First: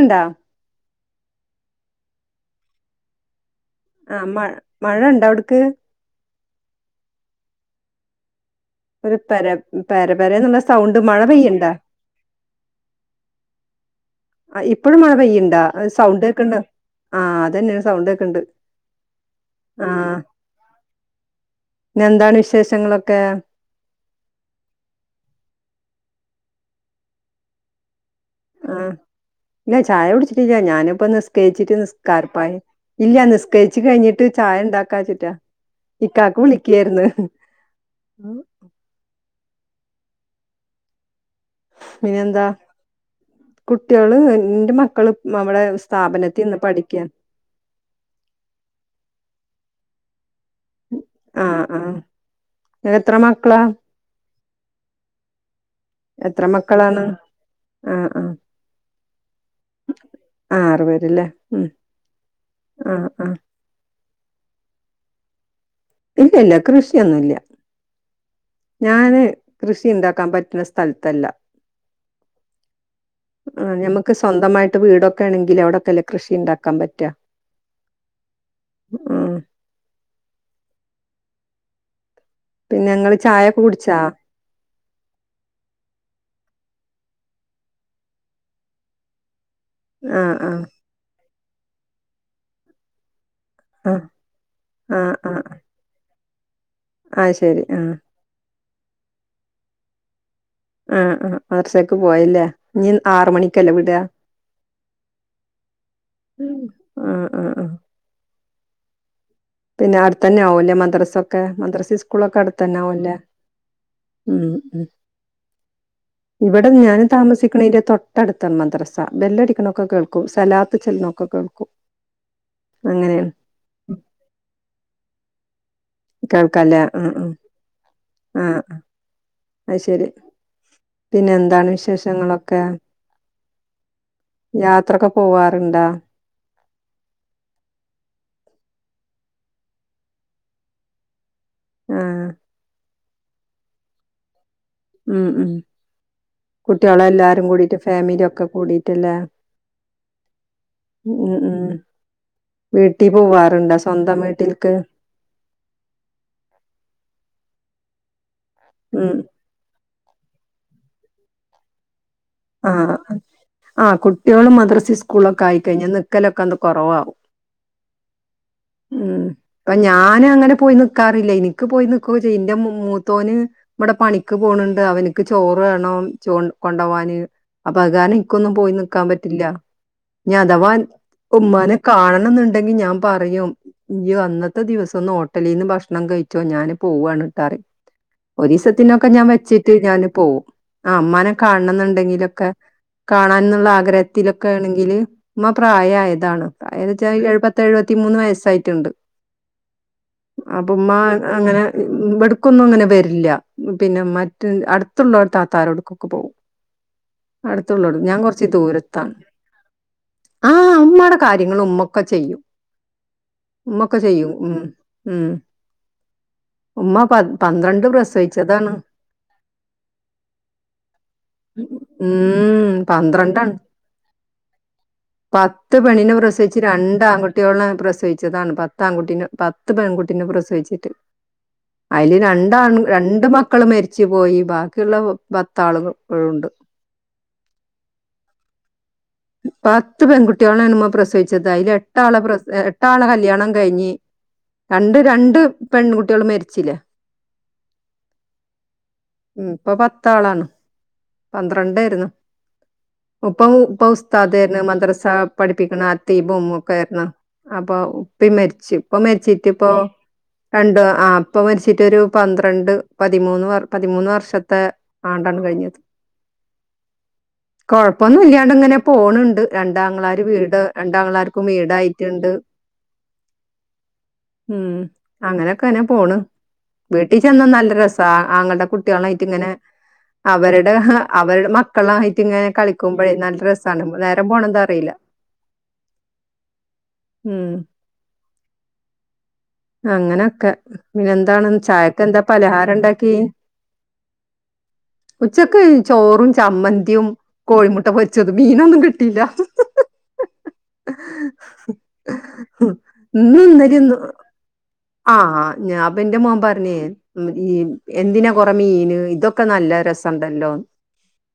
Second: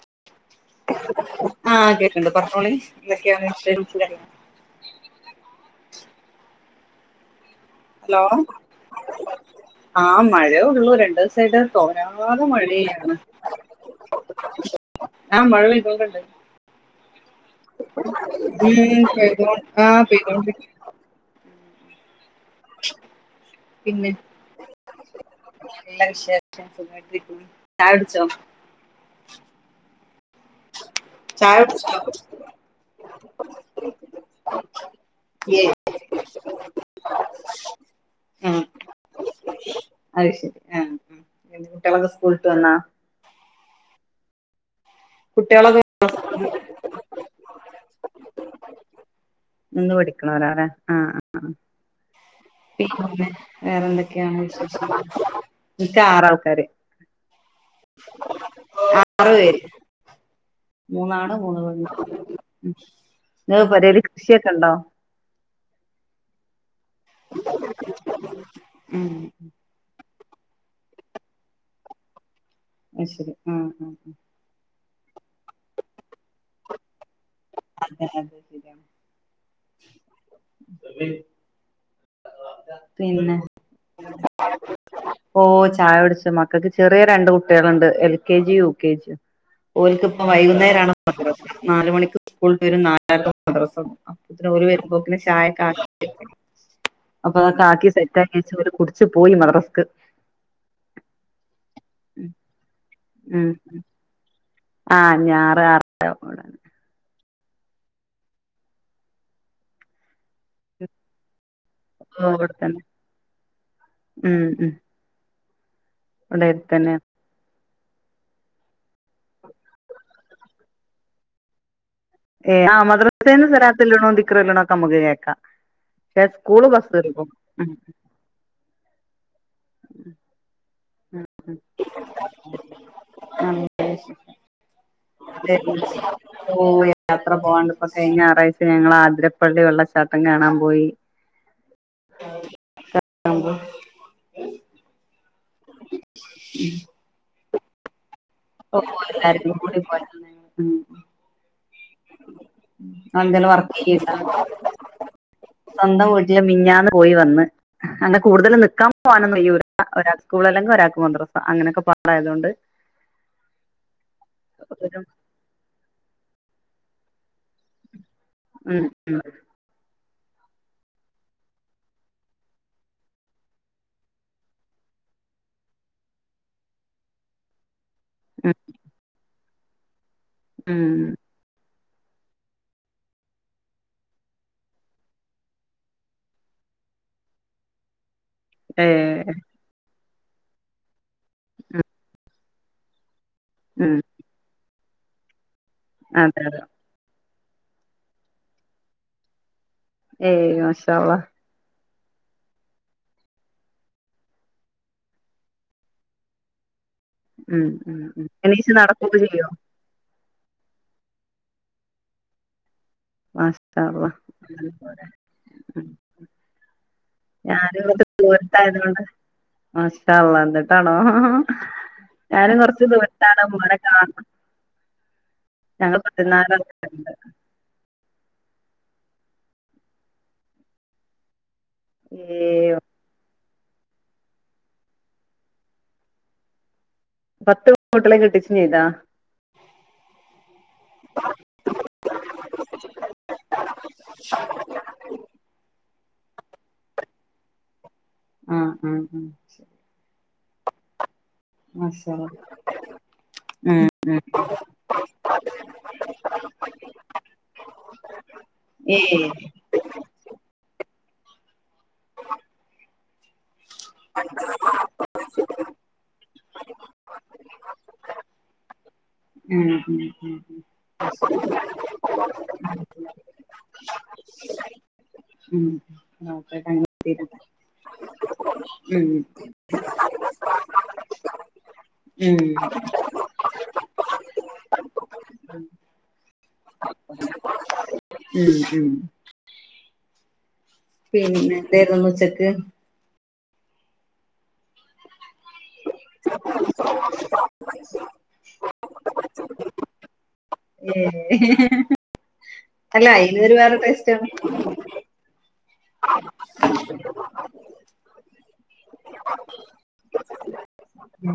ണ്ടോ ആ കേക്ക്ണ്ട് പറഞ്ഞോളി എന്തൊക്കെയാ ആ മഴ മഴണ്ടവ്ട്ക്ക് ഹലോ ഒരു പെര ആ പെര പെരന്നുള്ള മഴേ ഉള്ളു സൗണ്ട് മഴ രണ്ടുസായിട്ട് പെയ്യണ്ടാ തോരാതെ മഴയാ അ ഇപ്പോഴും മഴ പെയ്യ്ണ്ടോ സൗണ്ട് കേക്ക്ണ്ട് മ് ആ പെയ്തോണ്ട് ന്നെ ന്താണ് വിശേഷങ്ങളൊക്കെ പിന്നെ നല്ല ചായ വിശേഷം കുടിച്ചോ ആ ഇല്ല ചായ കുടിച്ചി ച്ചില്ല ഞാനിപ്പ ചായ നിസ്കരിച്ചിട്ട് കുടിച്ചോ നിസ്കാരപ്പായ ഇല്ല നിസ്കരിച്ച് കഴിഞ്ഞിട്ട് ചായ ണ്ടാക്കാച്ച് ട്ടാ ഏയ് ഇക്കാക്ക് വിളിക്കാര്ന്ന് ആഹ് അത് ശെരി ആ പിന്നെ കുട്ട്യാളൊക്കെ സ്കൂള് വിട്ട് വന്നോ കുട്ട്യാള് ന്റെ മക്ക ക്കള് നമ്മടെ സ്ഥാപനത്തി നിന്ന് പഠിക്കാ നിന്ന് പഠിക്ക്ണോരാലേ ആ ആ എത്ര പിന്നെ മക്കളാ വേറെന്തൊക്കെയാണ് വിശേഷം ഇക്ക് എത്ര ആറാൾക്കാര് മക്കളാണ് ആ ആ ആറ് പേര് ആ ആറ് പേരല്ലേ മൂന്നാണ് ഉം മൂന്ന് പെണ്ണ് ആഹ് ആഹ് ങ്ങക് പെരേല് കൃഷിയൊക്കണ്ടോ ഇല്ല്യ ല്ല കൃഷിയൊന്നുല്ല്യ ഉം ഞാന് കൃഷി ഉണ്ടാ ക്കാൻ പറ്റ്ണ സ്ഥൽതല്ല അത് ശരി ഉം അ ഉം ഞമക്ക് സ്വന്തമാ ട്ട് വീടൊക്കെണങ്കില് ഔടക്കല്ലേ കൃഷിണ്ടാക്കാംമ്പറ്റ അതെ അതെ ശരിയാണ് ആഹ് [unintelligible] പിന്നെ ങ്ങള് ചായക്ക കുടിച്ചാ ഓ ചായുടിച്ചു മക്കൾക്ക് ചെറിയ രണ്ട് കുട്ടികള്ണ്ട് L K G U K G ഓൽക്ക്പ്പോ ആഹ് ആഹ് വൈകുന്നേരാണ് മദ്രസ് നാല് മണിക്ക് സ്കൂളിട്ട് വരും നലര മദ്രസം ആഹ് അപ്പെത്തിന് ഓല് വരു ആഹ് മ്പോക്കിന് ആഹ് ഷായക്കാകിറ്റ് ആഹ് അപ്പാ അതൊക്കെ ശരി ആക്കി ആഹ് സെറ്റാക്കിയച്ചു ഓല് കുടിച്ച്പോയി മദർസ്ക്ക് ആ ആ മദർസേക്ക് പോയല്ലേ ഇഞ് ആർമണിക്കല്ലേ വിടാ ആ ഞാറ് [unintelligible] ആ ആ ആ പിന്നെ അട്ത്തന്നാവുല്ലേ മദർസൊക്കെ മദർസ് ഓ സിസ്ക്കുളൊക്കെ ഇവിടെത്തന്നെ അടുത്തന്നാവുല്ലേ ഉം ഉം ഇവിടെ ഇവടെ അടുത്തന്നെ ഞാൻ താമസിക്ക്ണേയിന്റെ തൊട്ടട്ത്താണ് മദ്രസ ബെല്ലടിക്ക്ണൊക്കെ കേൾ ക്കു സലാത്ത് ചെല്ല്നൊക്കെ കേൾക്കും ഏ ആ അങ്ങനേണ് മദർസേന്ന് സലാത്ത് ചെല്ല്ണതും ദിക്ക്റ് ചെല്ലുണോക്കെ മ്മക്ക് കേക്ക കേൾക്കാല്ലേ ആ ആ ആ അയ് ശരി പിന്നെ എന്താണ് വിശേഷങ്ങളൊക്കെ [unintelligible] യാത്രൊക്കെ പോവാറുണ്ടാ [unintelligible] യാത്ര പോവാണ്ട് ഇപ്പ കഴിഞ്ഞ ഞാറാഴ്ച ഞങ്ങ തിരപ്പള്ളി വെള്ളച്ചാട്ടം കാണാം മ്പോയി ആ [unintelligible] ഉം ഉം കുട്ടിയോളെല്ലാരും കൂടിറ്റ് ഫാമിലി ഒക്കെ അപ്പോ കൂടിട്ടല്ലേ എല്ലാരും കൂടീറ്റ്പ്പോയദാണ് ഉം ഉം ഉം വീട്ടിൽ അ ന്തേലും വർക്ക് പോവാറുണ്ടോ ചെയ്ൺണ്ടാ സ്വന്തം വീട്ടിൽക്ക് സ്വന്തം വീട്ടില് മിഞ്ഞാന്ന് പോയി വന്ന് അങ്ങനെ കൂടുതൽ നിക്കാം ഉം പുവാനൊന്നും കൈയ്യൂല ഒരാൾക്ക് സ്‌ക്കൂളല്ലങ്ക്ഒരാൾക്ക് മദ്രസ അങ്ങനെക്കെ പ ആ ആഅ കുട്ടിയോള് മദ്രസി സ്കൂളൊക്കെ ആയിക്കഴിഞ്ഞ നി ക്കലൊക്കന്ത് കുറവാകും ഉം ഉം ഞാനങ്ങനെ പോയി നിക്കാറില്ലയ്ന് നിക്ക് പോയി നിക്കൊക്കെ ചെയ്യൻ്റെ മൂത്തോന് ഇബടെ പണിക്ക് പോണ് ണ്ട് അ അവൻക്ക് ചോറ് വേണം ചോ കൊണ്ടവാന് പ്പഗാരൻക്കന്നും ഉം പോയി നിൽക്കാം പറ്റില്ല ഞ്ഞി അഥവാൻ ഉം ഉമ്മാനെ കാണണം ന്നുണ്ടെങ്കി ഞാൻ പറയും ഇയ്യ് അന്നത്തെ ദിവസൊന്ന് ഹോട്ടലീന്ന് ഭക്ഷണം കഴിച്ചോ ഞാന് പോവാണ് ട്ടാറിം ഏ ഒരീസത്തിനൊക്കെഞാൻ വച്ചിട്ട് ഞാന് പോവും ആ മ്മാനെ ഉം കാൺണംന്ന്ണ്ടെങ്കിലൊക്കെ കാണാൻന്നുള്ള ഉം ആഗ്രഹത്തിലൊക്കെ ണെങ്കില് ഉമ്മ അതെ പ്രായയതാണ് അതെ പ്രായ തച്ചാല് എഴുപത്തി ത്തഴുവത്തിമൂന്ന് വയസ്സായ്റ്റ്ണ്ട് ഏയ് അപ്പോ മാഷാ അള്ളാ ഉമ്മാനങ്ങനെ ഇബട് ക്കൊന്നും അങ്ങനെ വരില്ല പിന്നെ മറ്റ് അടുത്തുള്ളോട് താത്ത രോട്ക്കൊക്കോ പോകും ഉം ഉം ഉം യെണീച്ച് നടകൊക്കെ ചെയ്യോ ആ അമ്മടെ കാര്യങ്ങൾ ഉമ്മൊക്ക ചെയ്യും മാഷാ ഇമ്മക്കെ ചെയ്യും ഉം അള്ളാ ഉം ഉമ്മ പ ഞാനും പന്ത്രണ്ട് കുറച്ച് പ്രസവിച്ചതാണ് ദൂരത്തായതുകൊണ്ട് മാഷാ അള്ളാ ന്ന്ട്ടാണോ ഞാനും ഉം കൊറച്ച്ദൂരത്താണ് പന്ത്രണ്ടാണ് ഇമ്മാനെ കാണണം പത്ത് ഞങ്ങൾ പെണ്ണിനെ പ്രസവിച്ചു രണ്ട് പത്തിനാലുണ്ട് ആൺകുട്ടികൾനെ പ്രസവി ച്ചതാണ് പത്ത ആൺകുട്ടീനെ പത്ത് പെൺകുട്ടീനെ പ്രസവിച്ചിട്ട് അയില് ഏ രണ്ടാണും രണ്ട് മ ക്കള് മരിച്ച് പോയി ബാക്കിയുള്ള പത്താളുകൾ ഇപ്പഴും ഉണ്ട് പത്ത് പെകുട്ടികളെ കെട്ടിച്ചു ചെയ്താ പത്ത് പെൺകുട്ടികളെയാണ് ഉമ്മ പ്രസവിച്ചത് അതില് എട്ടാളെ പ്ര എട്ട ആളെ കല്യാണം കഴിഞ്ഞ് രണ്ട് രണ്ട് പെൺകുട്ടികള് മരിച്ചിലേ ആഹ് ആഹ് ആഹ് ഉം ഇപ്പം പത്ത് ആളാണ് മാഷാ അളളാ ഉപ്പപ്പം ഉസ്താദ് യേര്ന്ന് മദ്രസ പഠിപ്പിക്ക്ണ അത്തീബും ഒക്കെ യിരുന്നു അപ്പൊ ഉപ്പിം മരിച്ച് ഇപ്പ ഏയ് മരിച്ചിട്ട് ഇപ്പൊ രണ്ട് ആ ഉപ്പ മരിച്ചിട്ട് ഒരു പന്ത്രണ്ട് പതിമൂന്ന് വർ പതിമൂന്ന് വർഷത്തെ ആണ്ടാണ് കഴിഞ്ഞത് കൊഴപ്പൊന്നും ഇല്ലാണ്ട് ഇങ്ങനെ പോണ് ണ്ട് ഉം ഉം രണ്ടാങ്ങളാര് ഉം വീട് രണ്ടാങ്ങളാർക്കും വീടായിട്ട്ണ്ട് ഉം ഉം അങ്ങനെയൊക്കെന്നെ പോണ് നോക്കട്ടെ അങ്ങനെ വീട്ടിൽ തീരട്ടെ ചെന്നാ നല്ല രസാ ആങ്ങൾ ന്റെ കുട്ടോൾനെ ഉം ആയിട്ട് ഇങ്ങനെ അവരുടെ അവരുടെ മക്കളായിട്ട് ഉം ഇങ്ങനെ കളിക്കുമ്പോഴേ നല്ല രസാണ് നേരം പോണ എത്താറീല ഉം ഉം ഉം അങ്ങനൊക്കെ പിന്നെ പിന്നെന്താണ് ചായക്കെ എന്തായിരുന്നു എന്താ ഉച്ചക്ക് പലഹാരം ഇണ്ടാക്കി ഉച്ചക്ക് ചോറും ചമ്മന്തിയും കോഴിമുട്ട പൊരിച്ചത് മീനൊന്നും കിട്ടിയില്ല ഏഹ് അല്ല ഇന്നും അയിനൊരു വേറെ ഇന്നെലെന്നും ടേസ്റ്റാണ് ആ ഞാ അപ്പൊന്റെ മോൻ പറഞ്ഞേ എന്തിനാ കുറെ മീന് ഇതൊക്കെ നല്ല രസണ്ടല്ലോ മ്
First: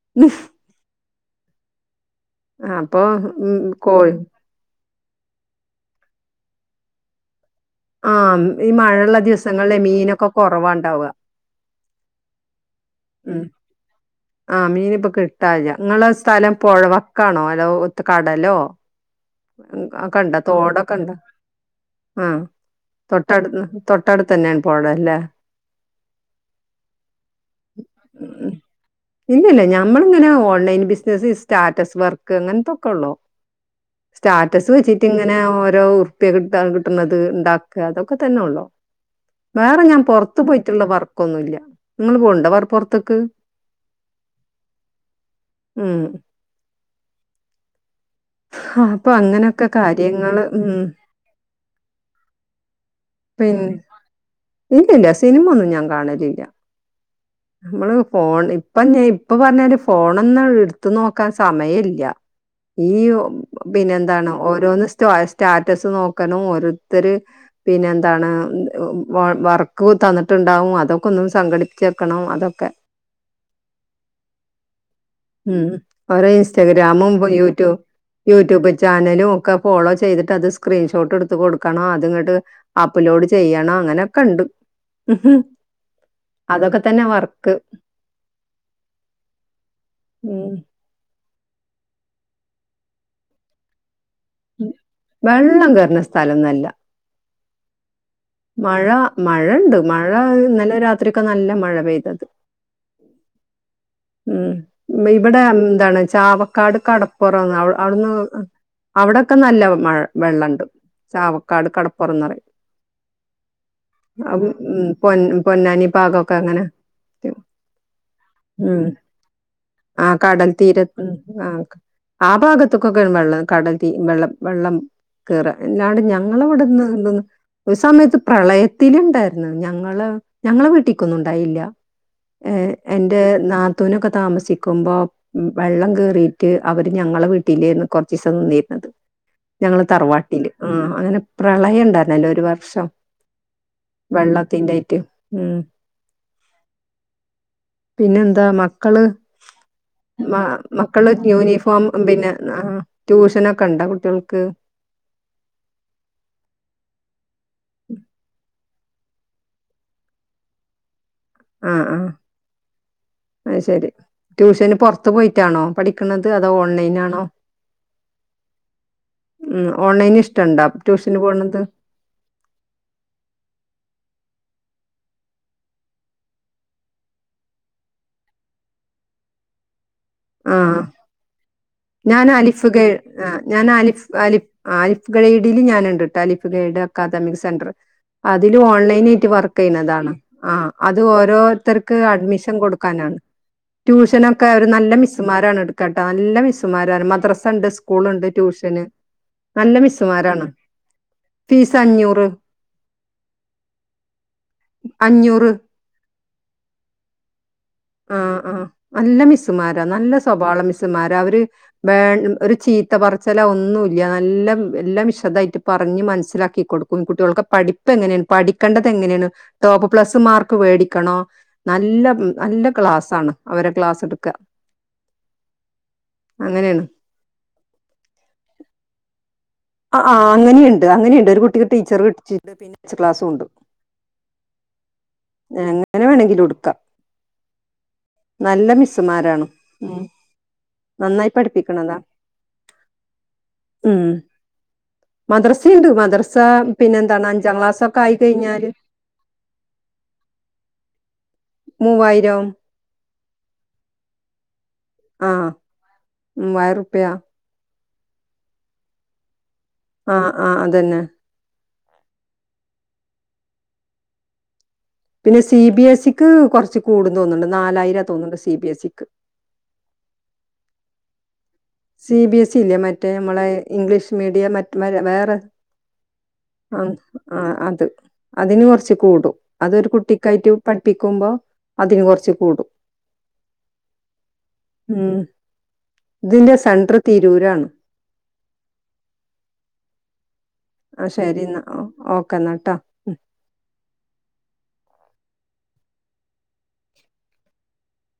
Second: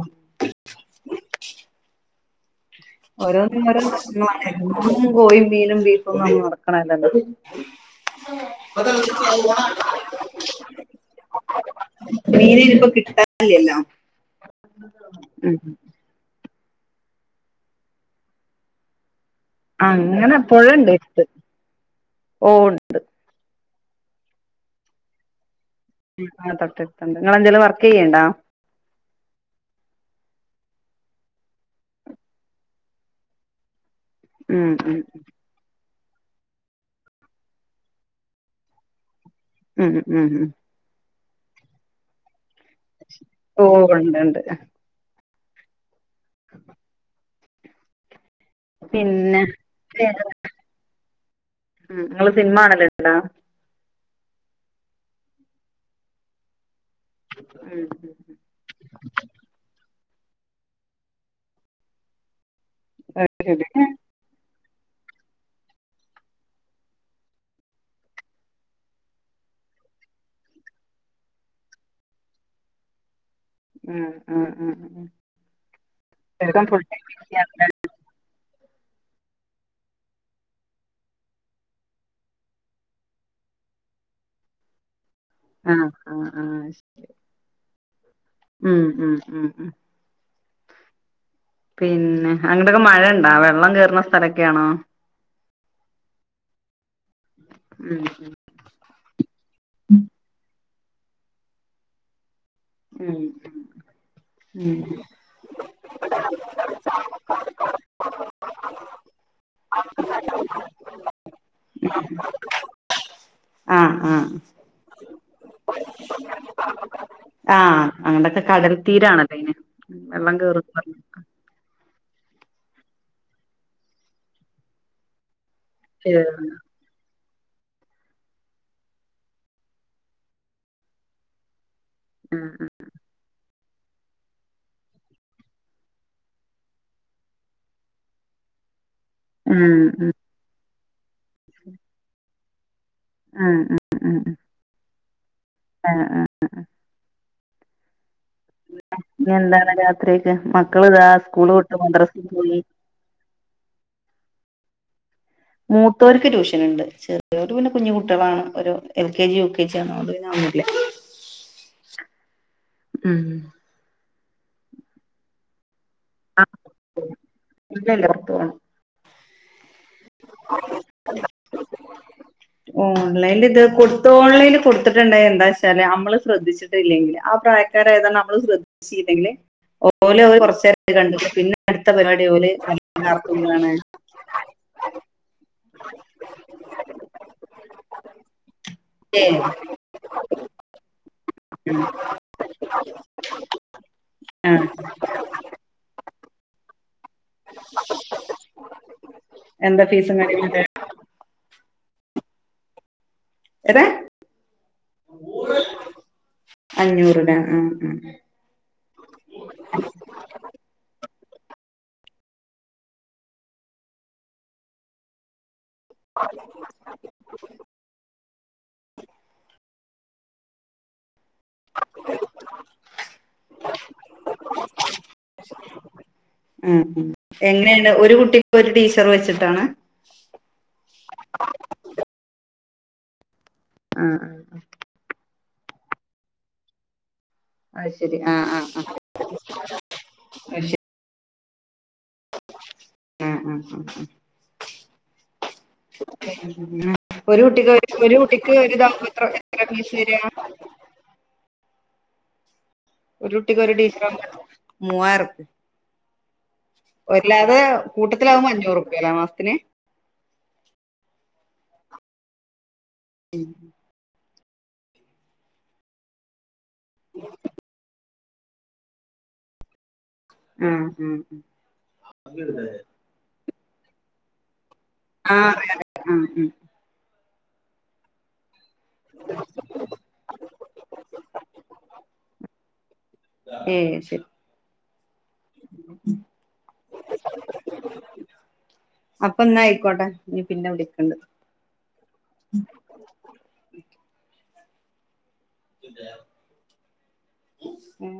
അപ്പൊ ഓരോ ഉം കോഴി [unintelligible] എന്നും കോഴി മീനും ബീഫും നടക്ക്ണല്ലല്ലോ ആ ഈ മഴള്ള ദിവസങ്ങളിൽ മീനൊക്കെ കുറവാണ്ടാവ മീന് അ യ്ന്പ്പോ കിട്ടാൻല്ലല്ലോ ആ മീനി ഇപ്പോ കിട്ടാല്ല ഇങ്ങളെ സ്ഥലം പുഴ വക്കാണോ അല്ലോ ഒത്ത് കടലോ അങ്ങനെ ഒക്കെണ്ടോ പുഴ ഉണ്ട് തോടൊക്കെണ്ട എടുത്ത് ആ ഓ തൊട്ടടു തൊട്ടടുത്തന്നെയാണ് പോഴല്ലേ ആ തൊട്ടടുത്തണ്ട് നിങ്ങളെന്തെലും വർക്ക് ചെയ്യ്ണ്ടോ ഇല്ലല്ല ഞമ്മളിങ്ങനെ ഓൺലൈൻ ബിസിനസ്സ് സ്റ്റാറ്റസ് വർക്ക് അങ്ങനത്തൊക്കെള്ളോ ഉം സ്റ്റാറ്റസ് ഉം വെച്ചിട്ട് ഇങ്ങനെ ഓരോർ പ്യ കിട്ടാ കിട്ട്ന്നത് ഉണ്ടാക്കാ അതൊക്കെ തന്നെ ഉള്ളു വേറെ ഉം ഞാൻ ഉം പുറത്ത് ഉം പോയിട്ടുള്ള വർ ക്ക് ഒന്നുമില്ല നിങ്ങള്പോണ് ണ്ടോ വർ പൊറ്ത്ത്ക്ക് ഉണ്ട്ണ്ട് ഉം ആ അപ്പൊ പിന്നെ അങ്ങനെയൊക്കെ കാര്യങ്ങള് ഉം നിങ്ങള് സിനിമ ആണല്ലോ ഉണ്ടാ പിന്ന ഇല്ലല്ല സിനിമ ഒന്നും ഞാൻ കാണലില്ല നമ്മള് ഫോൺ ഇപ്പ ഇപ്പൊ പറഞ്ഞല് ഫോണൊന്നും എടുത്ത് നോക്കാൻ സമയം ഇല്ല ഈ ഉം പിന്നെ എന്താണ് ഓരോന്ന് സ്റ്റാറ്റസ് നോക്കണം ഓരോരുത്തര് പിന്നെ എന്താണ് വർക്ക് തന്നിട്ടുണ്ടാവും അതൊക്കെ ഒന്നും സംഘടിപ്പിച്ചെക്കണം അതൊക്കെ ഉം ഉം ഉം ഉം കുറെ ചെറുക്കൻ ഫുൾ ടൈം ഇൻസ്റ്റഗ്രാമും ബിസിയാണ് യൂട്യൂബ് യൂട്യൂബ് ചാനലും ഒക്കെ ഫോളോ ചെയ്തിട്ട് അത് സ്ക്രീൻഷോട്ട് എടുത്ത് കൊടുക്കണം അത്ങ്ങോട്ട് അപ്‌ലോഡ് ചെയ്യ അങ്ങനെയൊക്കെ ഉണ്ട് ആ ആ ആ അതൊക്കെ തന്നെ വർക്ക് ഉം ഉം ഉം ഉം ഉം പിന്നെ അങ്ങട്ടൊക്കെ മഴയണ്ടാ വെള്ളം കേയറുന്ന സ്ഥലക്കെയാണോ വെള്ളം കേയറുന്ന സ്ഥലൊന്നുല്ലാ ഉം മഴ മഴ ണ്ട് മഴ ഇന്നലെ രാത്രി ഒക്കെ നല്ല മഴ പെയ്തത് ഉം ഉം ഇവിടെ എന്താണ് ചാവക്കാട് കടപ്പുറംന്ന് അവിടുന്ന് അവിടൊക്കെ നല്ല മഴ വെള്ളണ്ട് ചാവക്കാട് കടപ്പുറന്ന് പറയും ആഹ് ആഹ് പൊ പൊന്നാനി ഭാകൊക്കെ അങ്ങനെ ആഹ് അങ്ങടൊക്കെ കടൽ ഉം തീരാണല്ലോ അയിന് ആഹ് വെള്ളം കടൽ കേറും തീര ആ ആ ഭാഗത്തൊക്കൊക്കെ വെള്ളം കടത്തി വെള്ളം വെള്ളം കേറാ അല്ലാണ്ട് ഞങ്ങളവിടന്ന് എന്തന്ന് ഒരു സമയത്ത് പ്രളയത്തി ഇണ്ടായിരുന്നു ഞങ്ങള് ഞങ്ങളെ വീട്ടിക്കൊന്നും ഇണ്ടായില്ല ഉം ഏ എന്റെ നാത്തൂനൊക്കെ താമസിക്കുമ്പോ വെള്ളം കേറിട്ട് അവര് ഞങ്ങളെ വീട്ടിലേന്ന് കുറചീസം നിന്നിരുന്നത് ഞങ്ങള് ഉം തറവാട്ടീല് ആ അങ്ങനെ പ്രളയം ഉണ്ടായിരുന്നല്ലോ ഒരു വർഷം ഉം ഉം ഉം വെള്ളത്തിന്റൊയിട്ടും ആഹ് ആഹ് പിന്നെ എന്താ മക്കള് ഇനി എന്താണ് രാത്രിക്ക് മ ഇതാ മക്കള് സ്കൂള് വിട്ട് യൂണിഫോം മദ്രസയിൽ പിന്നെ പോയി ആ ട്യൂഷനൊക്കെണ്ട കുട്ടികൾക്ക് മൂത്തോർക്ക് ട്യൂഷൻ ഉണ്ട് ചെറിയരു പിന്നെ കുഞ്ഞിക്കുട്ട്യോളാണ് ഒരു L K G U K G ആണ് അതോണ്ട് പിന്നെ അതൊന്നും ഇല്ലാ ആഹ് ആഹ് ഉം അയ്ശരി ട്യൂഷന് പുറത്ത് പോയിട്ടാണോ പഠിക്കണത് അതോ ഓൺലൈൻ ആണോ ഇല്ലല്ല പുറത്ത് പോണം ഉം ഓൺലൈന് ഇഷ്ടണ്ടാ ട്യൂഷന് പോണത് ഓ ഓൺലൈൽ ഇത് കൊടുത്ത് ഓൺലൈനിൽ കൊടുത്തിട്ടുണ്ട എന്താ വെച്ചാല് നമ്മള് ശ്രദ്ധിച്ചിട്ടില്ലെങ്കിൽ പ്രക്കാരായതാണ് നമ്മള് ശ്രദ്ധിചില്ലേങ്കി ഓലെ കൊറച്ചേര ആഹ് കണ്ടു പിന്നെ അടുത്ത പരിപാടി ഞാൻ അലിഫ് ഗൈ ആ ഞാൻ ഓലെല്ലർക്കാണ് അലിഫ് അലിഫ് അലിഫ് ഗൈഡൽ ഞാനുണ്ട്ട്ടാ അലിഫ് ഗൈഡ് അക്കാദമി സെന്റർ അതില് ഓൺലൈന് ആയിട്ട് വർക്ക് ചെയ്യുന്നതാണ് ആ അത് ഓരോരുത്തർക്ക് അഡ്മിഷൻ കൊടുക്കാനാണ് ട്യൂഷനക്കെ അവർ ആഹ് നല്ല മിസ് എടുക്കാട്ടെ നല്ല മിസ്സുമാരാണ് മദ്രാസ് ഇണ്ട് സ്കൂളിൽ ഇണ്ട് ടിയുഷ്യൻ നല്ല എന്താ ഫീസും മിസ്സ്മരാണ് കാര്യങ്ങളൊക്കെ ഫീസ് അഞ്ചുറ് ബ്ര എതാ അഞ്ഞൂറ് അഞ്ഞൂറ് ലെ ഉം ആ ആഹ് നല്ല മിസ്സുമാരാ നല്ല സ്വഭാവള്ള മിസ്സ്മാരാ അവര് ഒരു ചീത്ത പറച്ചില ഒന്നുംല്ല നല്ല എല്ലാം വിശദമായിട്ട് പറഞ്ഞു മനസ്സിലാക്കി കൊടുക്കും ഈ കുട്ടികൾക്ക് പഠിപ്പ് എങ്ങനെയാണ് പഠിക്കേണ്ടത് എങ്ങനെയാണ് ടോപ്പ് പ്ലസ് മാർക്ക് മേടിക്കണോ നല്ല നല്ല ക്ലാസാണ് അവരെ ക്ലാസ് എടുക്കുക ആ എങ്ങനെയാണ് ഒരു കുട്ടി ഒരു ടീച്ചർ വെച്ചിട്ടാണ് ആ ആ അങ്ങനെയുണ്ട് അങ്ങനെയുണ്ട് ഒരു കുട്ടിക്ക് ടീച്ചർ വച്ചിട്ടണ്ട് പിന്നെ ക്ലാസും ഉണ്ട് ആഹ് ആഹ് എങ്ങനെ വേണമെങ്കിലും ഇടുക്കാം അത് ശരി ആഹ് ആഹ് നല്ല ആഹ് മിസ്സുമാരാണ് ഉം നന്നായി പഠിപ്പിക്കണതാ ഉം ഉം മദ്രസയുണ്ട് മദ്രസ പിന്നെ എന്താണ് ഒരു അഞ്ചാം കുട്ടിക്ക് ക്ലാസ്സൊക്കെ ആയി ഒരു കുട്ടിക്ക് കഴിഞ്ഞാല് ഒരു [unintelligible] എത്ര എത്ര ഫീസ് വരാ ആഹ് മൂവായിരം ഒരു കുട്ടിക്ക് ഒരു ടീച്ചറാവുമ്പോ ആ. മൂവായിറുപ്പ്യ ഒര്ല്ലാതെ കൂട്ടത്തിലാവുമ്പോ അഞ്ഞൂറ് റുപ്പ്യ അല്ലേ മാസത്തില് ആഹ് ആഹ് അതന്നെ ഉം പിന്നെ സി ബി എസിക്ക് കൊറച്ച് കൂടൂന്ന് തോന്നുന്നുണ്ട് നാലായിര തോന്നുണ്ട് സി ബി എസിക്ക് ഉം ഉം ഉം സി ബി എസി ഇല്ലേ മറ്റേ നമ്മളെ ഇംഗ്ലീഷ് മീഡിയം മ വരെ വേറെ ആഹ് ആഹ് അറിയാം അറിയാം ആഹ് ആഹ് ആ അത് അതിന് കുറച്ച് കൂടും അതൊരു കുട്ടി ക്കായിട്ട് പഠിപ്പിക്കുമ്പോ അതിന് കുറച്ച് കൂടും ഏഹ് ശരി ഉം ഇതിന്റെ സെന്റർ തീരൂരാണ് അപ്പൊന്ന ആയിക്കോട്ടെ ഇനി പിന്നെ ആ വിളിക്കണ്ട് ശരി എന്നാ ഓ ഓക്ക എന്നാട്ടോ ഉം ഉം